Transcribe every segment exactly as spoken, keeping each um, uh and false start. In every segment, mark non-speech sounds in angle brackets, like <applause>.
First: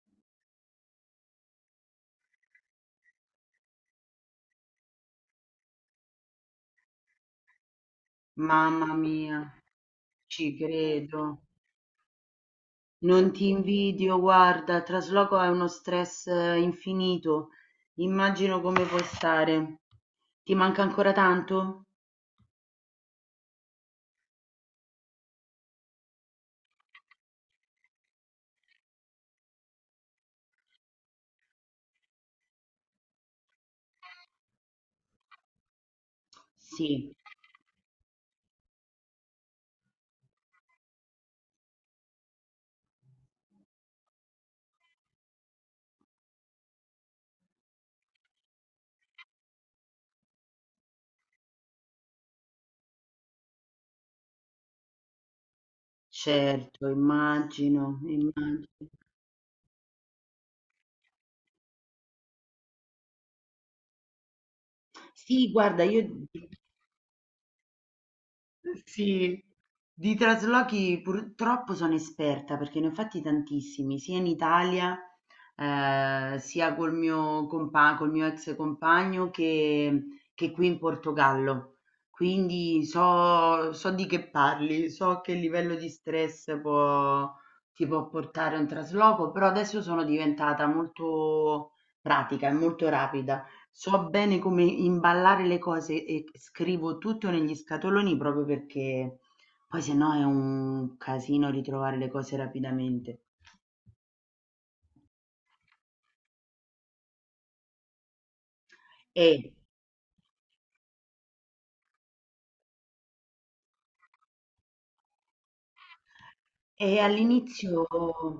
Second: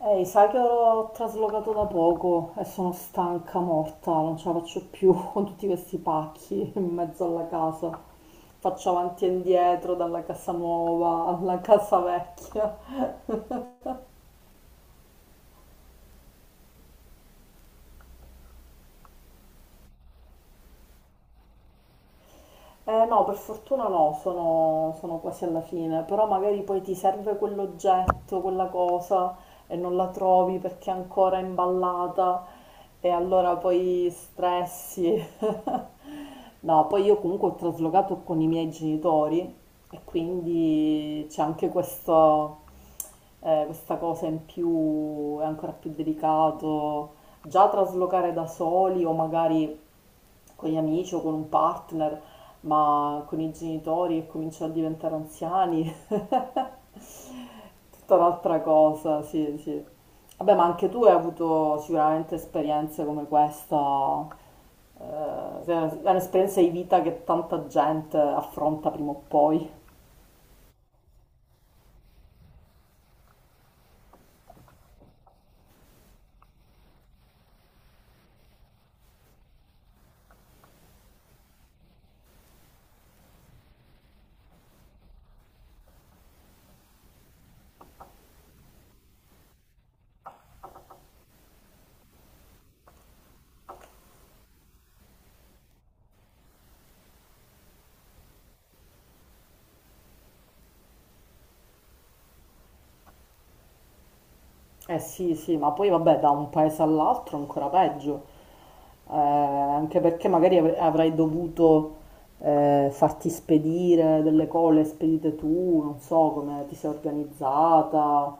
Ehi, sai che ho traslocato da poco e sono stanca morta, non ce la faccio più <laughs> con tutti questi pacchi in mezzo alla casa. Faccio Mamma avanti e mia, indietro dalla casa ci nuova credo. alla casa vecchia. Non ti invidio, guarda, il trasloco è uno stress eh, infinito. Immagino come puoi stare. Ti manca ancora tanto? Eh, no, per fortuna no, sono, sono quasi alla fine, però magari poi ti serve quell'oggetto, quella cosa e non la trovi perché è ancora imballata e allora poi stressi. <laughs> No, poi Sì, io comunque ho traslocato con i miei genitori e quindi c'è anche questo, eh, questa cosa in più, è ancora più delicato. Già traslocare da soli o magari con gli amici o con un partner, ma con i genitori che cominciano a diventare anziani, certo, <laughs> immagino, tutta un'altra immagino. cosa, sì, sì. Vabbè, ma anche tu hai avuto sicuramente esperienze come questa, Sì, eh, guarda, è io un'esperienza di vita che tanta gente affronta prima o Sì, poi. di traslochi purtroppo sono esperta perché ne ho fatti tantissimi, sia in Italia, eh, sia col mio compa- col mio ex compagno che, che qui in Portogallo. Quindi so, so di che parli, so che livello di stress può- ti può portare un trasloco, però adesso sono diventata molto pratica e molto rapida. So bene come imballare le cose e scrivo tutto negli scatoloni proprio perché poi se no è un casino ritrovare le cose rapidamente. Eh sì, sì, ma poi vabbè, da un paese all'altro ancora peggio. Eh, E anche perché magari avre- avrai dovuto eh, farti spedire delle cose spedite tu, non so come ti sei E all'inizio organizzata,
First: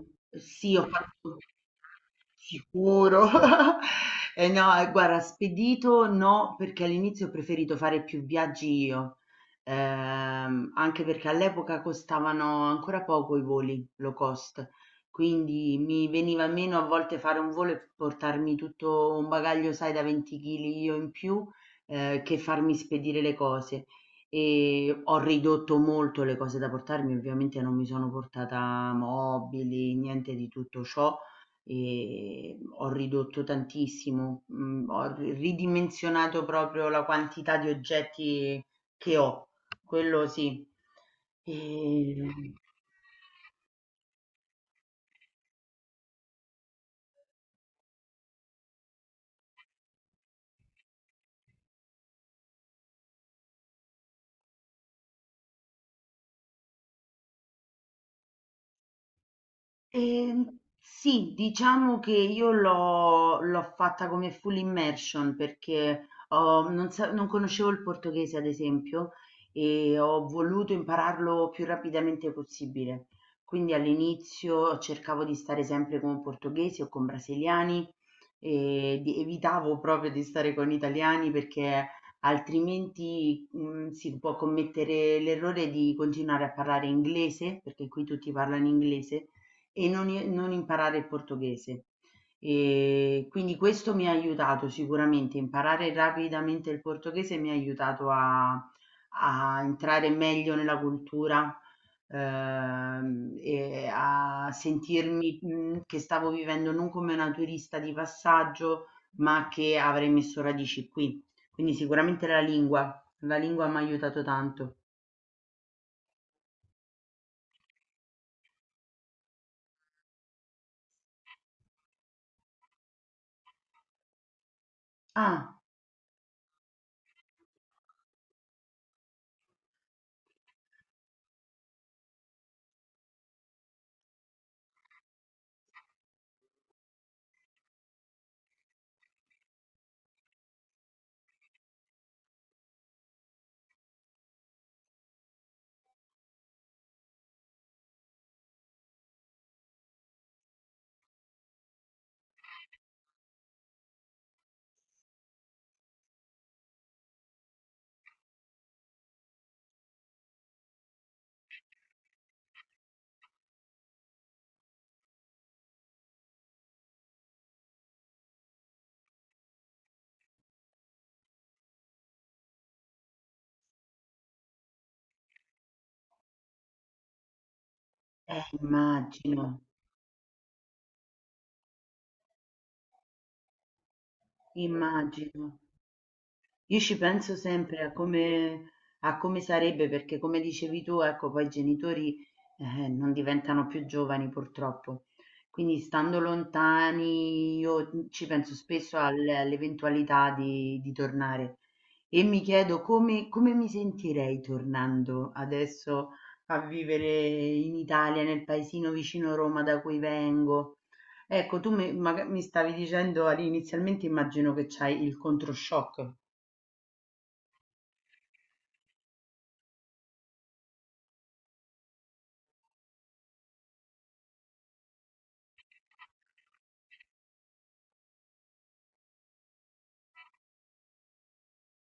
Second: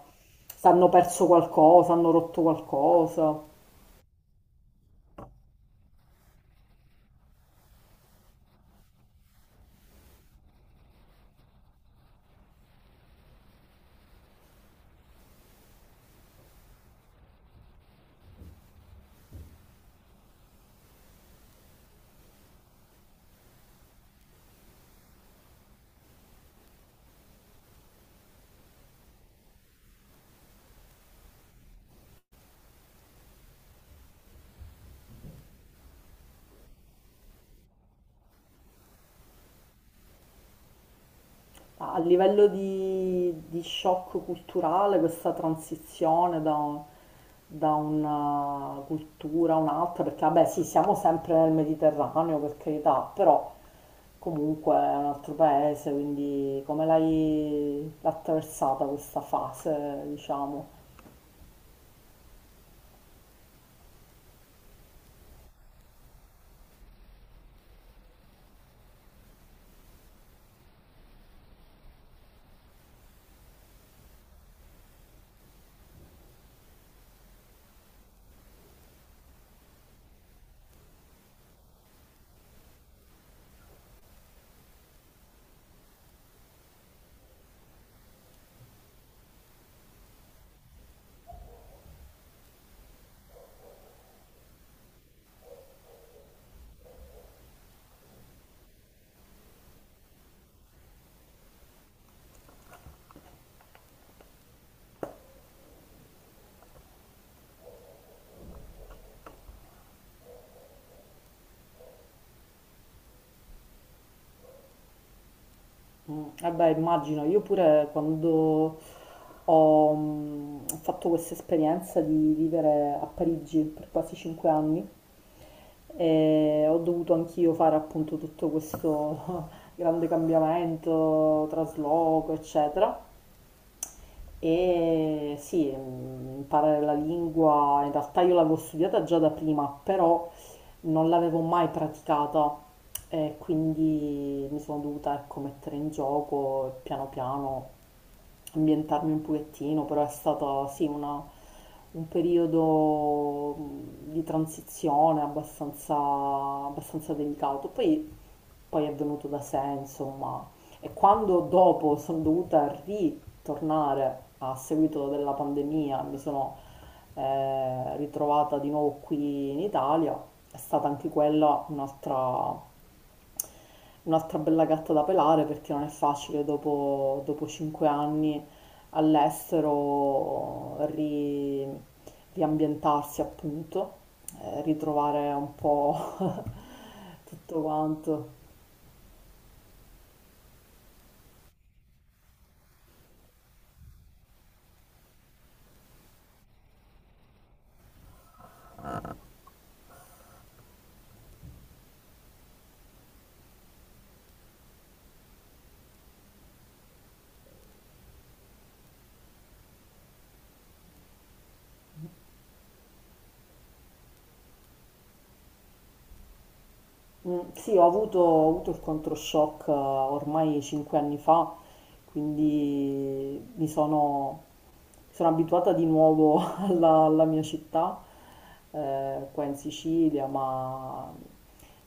se sì, ho hanno perso fatto qualcosa, hanno rotto sicuro. qualcosa. <laughs> E no, e guarda, spedito no, perché all'inizio ho preferito fare più viaggi io, ehm, anche perché all'epoca costavano ancora poco i voli low cost, quindi mi veniva meno a volte fare un volo e portarmi tutto un bagaglio, sai, da venti chili io in più, eh, che farmi spedire le cose. E ho ridotto molto le cose da portarmi, ovviamente non mi sono portata mobili, niente di tutto ciò, e ho ridotto tantissimo, mhmm, ho ri ridimensionato proprio la quantità di oggetti che ho, quello sì. A livello Ehm di, di shock culturale, questa transizione da, da una cultura a un'altra, perché vabbè sì, siamo sempre nel Mediterraneo, per carità, però comunque è un altro paese, quindi come l'hai l'hai attraversata questa fase, Ehm, diciamo? sì, diciamo che io l'ho l'ho fatta come full immersion perché ho- non, sa- non conoscevo il portoghese, ad esempio, e ho voluto impararlo più rapidamente possibile. Quindi all'inizio cercavo di stare sempre con portoghesi o con brasiliani e di- evitavo proprio di stare con italiani perché altrimenti mh, si può commettere l'errore di continuare a parlare inglese, perché qui tutti parlano inglese e non i non imparare il portoghese. Ehm, quindi questo mi ha aiutato sicuramente, imparare rapidamente il portoghese mi ha aiutato a a entrare meglio nella cultura, ehm, e a sentirmi, mhmm, che stavo vivendo non come una turista di passaggio, ma che avrei messo radici qui. Quindi sicuramente la lingua, la lingua m'ha aiutato tanto. Mm, eh beh, immagino, io pure quando ho mm, fatto questa esperienza di vivere a Parigi per quasi cinque anni, Ah, e ho dovuto anch'io fare appunto tutto questo <laughs> grande cambiamento, trasloco, eccetera. E sì, mm, imparare la lingua, in realtà io l'avevo studiata già da prima, però non l'avevo mai praticata e quindi mi sono dovuta, ecco, mettere in gioco e piano piano ambientarmi un pochettino, però è stato sì una- un periodo mh, di transizione abbastanza, abbastanza delicato. Poi poi è venuto da sé, insomma. E quando dopo sono dovuta ritornare a seguito della pandemia, mi sono eh, ritrovata di nuovo qui in Italia, è stata anche quella un'altra, un'altra bella gatta da pelare perché non è facile dopo, dopo cinque anni eh immagino, all'estero ri- riambientarsi appunto, eh, ritrovare immagino. un po' Io ci <laughs> penso tutto sempre a quanto. come, a come sarebbe, perché come dicevi tu, ecco, poi i genitori eh, non diventano più giovani purtroppo. Quindi stando lontani, io ci penso spesso al- all'eventualità di, di tornare e mi chiedo come, come mi sentirei tornando adesso a vivere in Italia, nel paesino vicino Roma da cui vengo. Ecco, tu mi, maga- mi stavi dicendo all'inizialmente, immagino che c'hai il controshock. Mm, sì, ho avuto, ho avuto il controshock eh, ormai cinque anni fa, quindi mi sono, mi sono abituata di nuovo <laughs> alla, alla mia città, eh, qua in Sicilia, ma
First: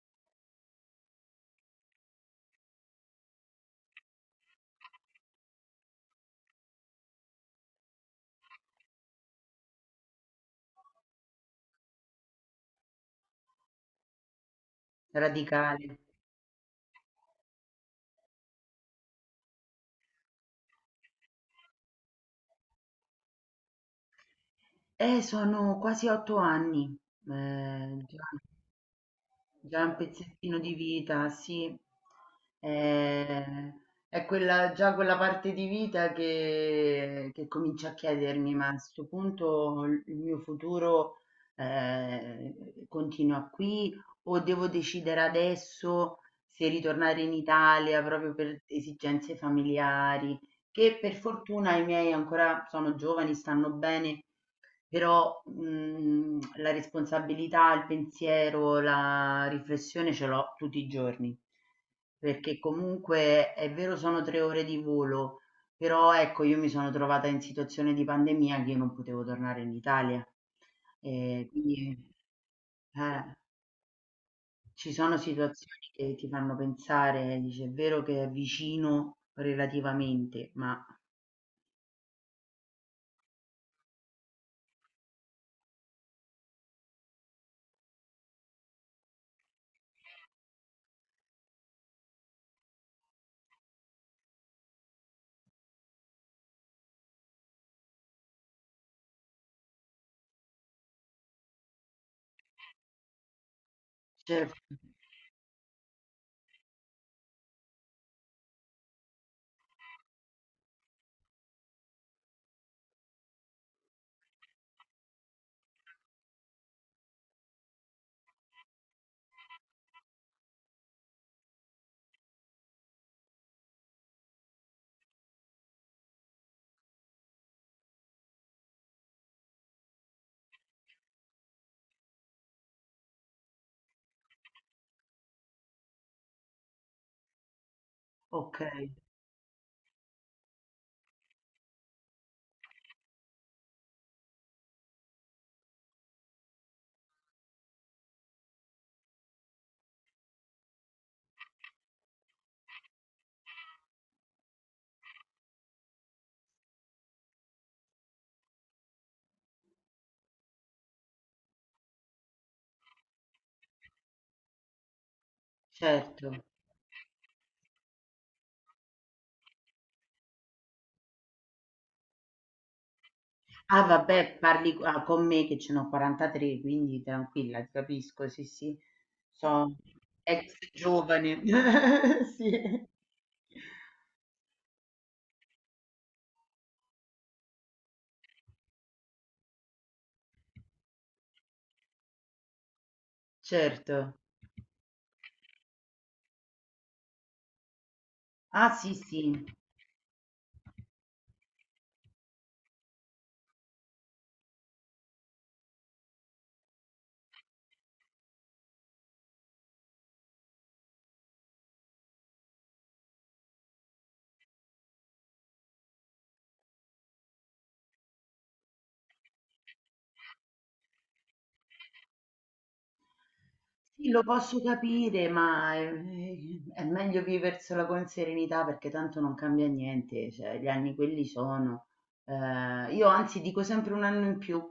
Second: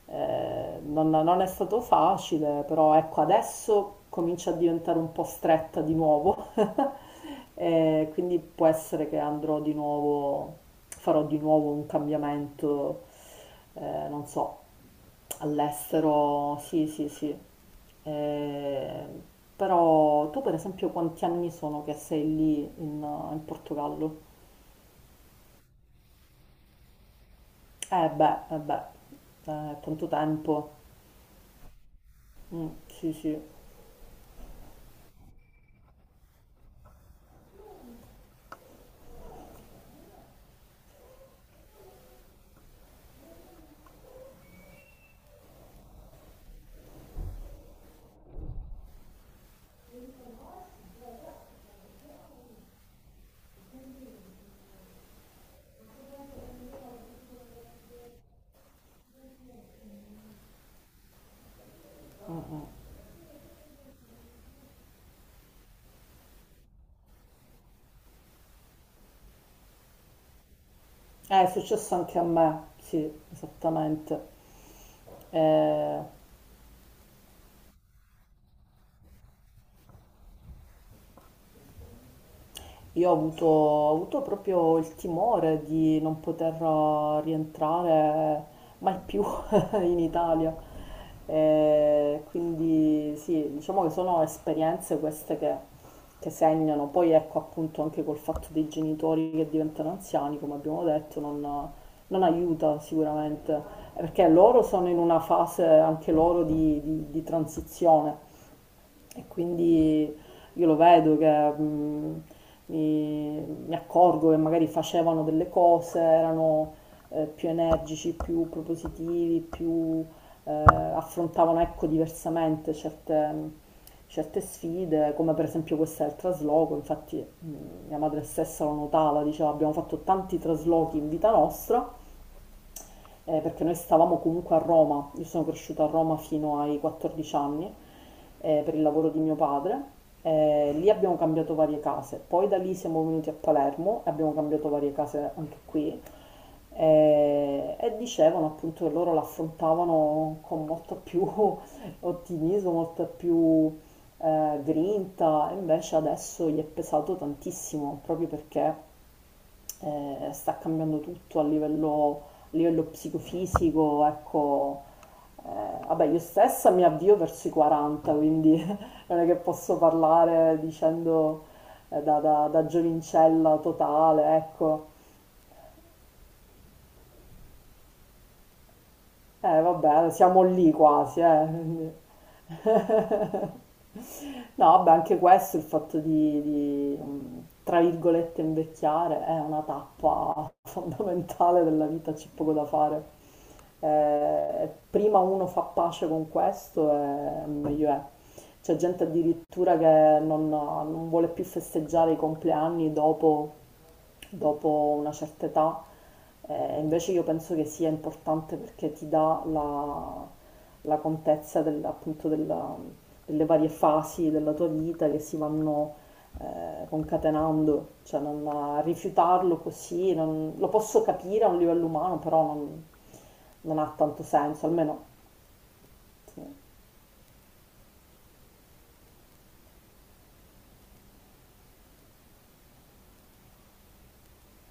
eh, non, non è stato facile, però ecco, adesso comincia a diventare un po' stretta di nuovo, <laughs> e quindi può essere che andrò di nuovo, farò di nuovo un cambiamento, eh, non so, Radicale. all'estero, sì, sì, sì. Eh, però tu per esempio quanti anni sono che sei lì in in Portogallo? Eh, sono quasi otto anni, eh, Eh già, beh, eh beh, eh, già un tanto tempo. pezzettino di vita, sì. Mm, sì, sì. Eh, è quella, già quella parte di vita che, che comincia a chiedermi, ma a questo punto il il mio futuro eh, continua qui o devo decidere adesso se ritornare in Italia proprio per esigenze familiari, che per fortuna i miei ancora sono giovani, stanno bene. Però, mhmm, la responsabilità, il pensiero, la riflessione ce l'ho tutti i giorni, perché comunque è vero sono tre ore di volo, però ecco io mi sono trovata in situazione di pandemia che io non potevo tornare in Italia. Eh, è Ehm, successo Quindi anche a me, sì, eh, esattamente. ci sono situazioni Eh, che ti fanno pensare, dici: "È vero che è vicino relativamente, ma". Io ho avuto, ho avuto proprio il timore di non poter rientrare mai più <laughs> in Italia. E quindi sì, diciamo che sono esperienze queste che, che segnano. Poi ecco appunto anche col fatto dei genitori che diventano anziani, come abbiamo detto, non, non aiuta sicuramente, perché Certo, loro sono in una fase anche loro di, di- di transizione. E quindi io lo vedo che mh, mi, mi accorgo che magari facevano delle cose, erano eh, più energici, più propositivi, più eh, affrontavano ecco, diversamente certe, certe sfide, come per esempio questa del trasloco, infatti mh, mia madre stessa lo notava, diceva abbiamo fatto tanti traslochi in vita nostra eh, perché noi stavamo comunque a Roma, io sono cresciuta a Roma fino ai quattordici anni eh, per il okay, lavoro di mio padre, eh, lì abbiamo cambiato varie case, poi da lì siamo venuti a Palermo e abbiamo cambiato varie case anche qui eh, e dicevano appunto che loro l'affrontavano con molto più <laughs> ottimismo, molto più eh, grinta, e invece adesso gli è pesato tantissimo proprio perché eh, sta cambiando tutto a livello, a livello psicofisico, ecco, eh, vabbè, io certo. stessa mi avvio verso i quaranta, quindi <laughs> non è che posso parlare dicendo eh, da, da, da giovincella Ah totale, vabbè, parli co- ecco. ah, con me che ce n'ho quarantatré, quindi tranquilla, ti capisco, sì sì, Eh, sono vabbè, siamo ex lì quasi, giovane. eh. Quindi. <laughs> Sì, <laughs> No, vabbè, anche questo, il fatto di, di, mh, tra virgolette, invecchiare è una tappa <laughs> fondamentale della vita, c'è poco da fare. certo. Eh, prima uno fa pace con questo, e meglio è. Ah C'è sì gente sì, addirittura che non, non vuole più festeggiare i compleanni dopo, dopo una certa età, eh, invece io penso che sia importante perché ti dà la, la contezza del- appunto della- delle varie fasi della tua vita che si vanno eh, concatenando, cioè non rifiutarlo così, non- lo posso capire a un livello umano, però non, non ha sì, tanto lo posso senso, almeno... capire, ma sì. eh, è meglio viversela con serenità perché tanto non cambia niente, cioè gli anni quelli sono. Eh, io anzi dico sempre un anno in più.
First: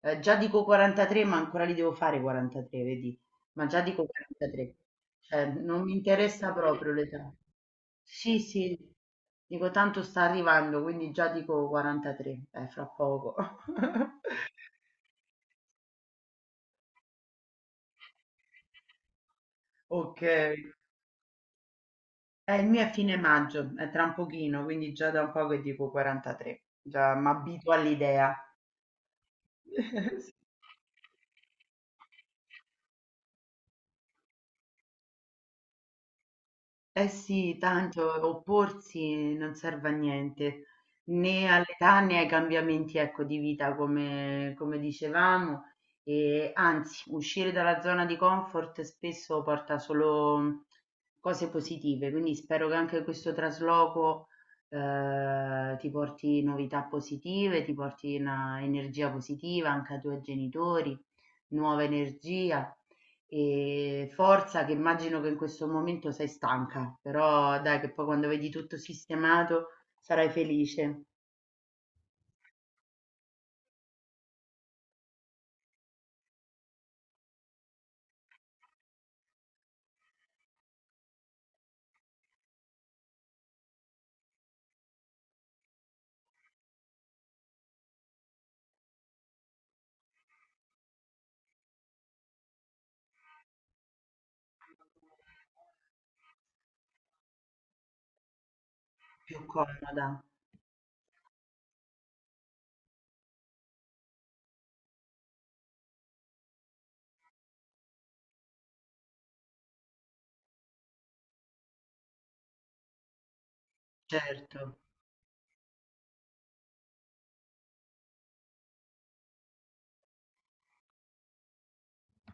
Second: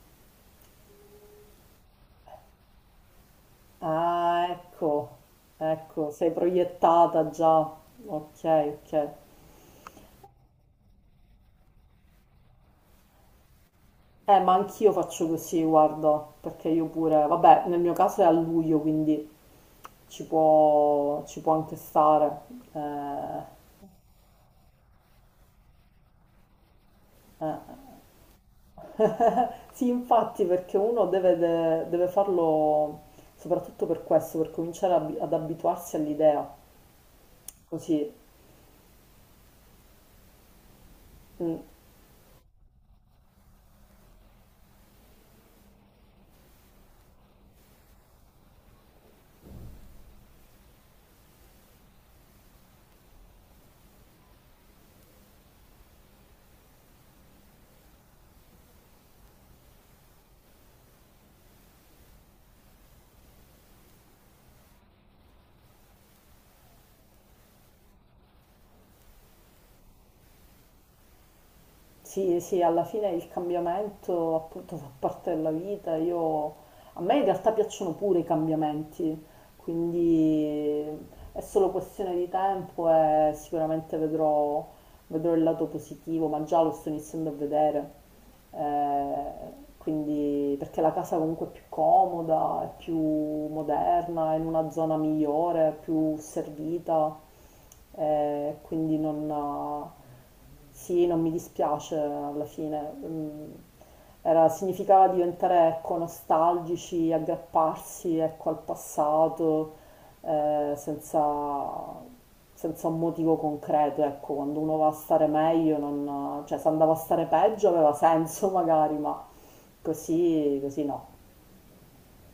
Eh, già dico quarantatré, ma ancora li devo fare quarantatré, vedi? Ma già dico Ah, quarantatré, ecco, cioè non mi ecco, sei interessa proprio proiettata l'età. già. Sì, Ok, sì, ok. dico tanto sta arrivando, quindi già dico quarantatré, eh, fra poco. <laughs> Eh, ma anch'io faccio così, guarda, perché io pure, vabbè, nel mio caso è a luglio, quindi Ok. ci può, ci può anche stare. Eh, il mio è fine Eh, maggio, è tra un pochino, quindi già da un po' che dico quarantatré, già eh. m'abituo all'idea. <laughs> Sì, <laughs> infatti, perché uno deve, de- deve farlo soprattutto per questo, per cominciare a- ad abituarsi all'idea. Eh sì, Così. tanto opporsi non serve a niente, né Mm. all'età né ai cambiamenti, ecco, di vita, come, come dicevamo, e anzi, uscire dalla zona di comfort spesso porta solo mm, cose positive, quindi spero che anche questo trasloco eh, ti porti novità positive, ti porti una energia positiva anche ai tuoi genitori, nuova energia. E forza che immagino che in questo momento sei stanca, però dai che poi quando vedi tutto sistemato sarai felice, Sì, sì, alla fine il cambiamento appunto fa parte della vita. Io, a me in realtà piacciono pure i cambiamenti, quindi è solo questione di tempo e sicuramente vedrò, vedrò il lato positivo, ma già lo sto iniziando a vedere. Eh, quindi, perché la casa comunque è più comoda, è più moderna, è in una zona migliore, più servita, eh, quindi più non... comoda, Sì, non mi dispiace alla fine. Mm, era, significava diventare ecco, nostalgici, aggrapparsi ecco, al passato eh, senza, senza un motivo concreto. Ecco, quando certo. uno va a stare meglio, non- cioè se andava a stare peggio aveva senso <laughs> magari, ma così, così no.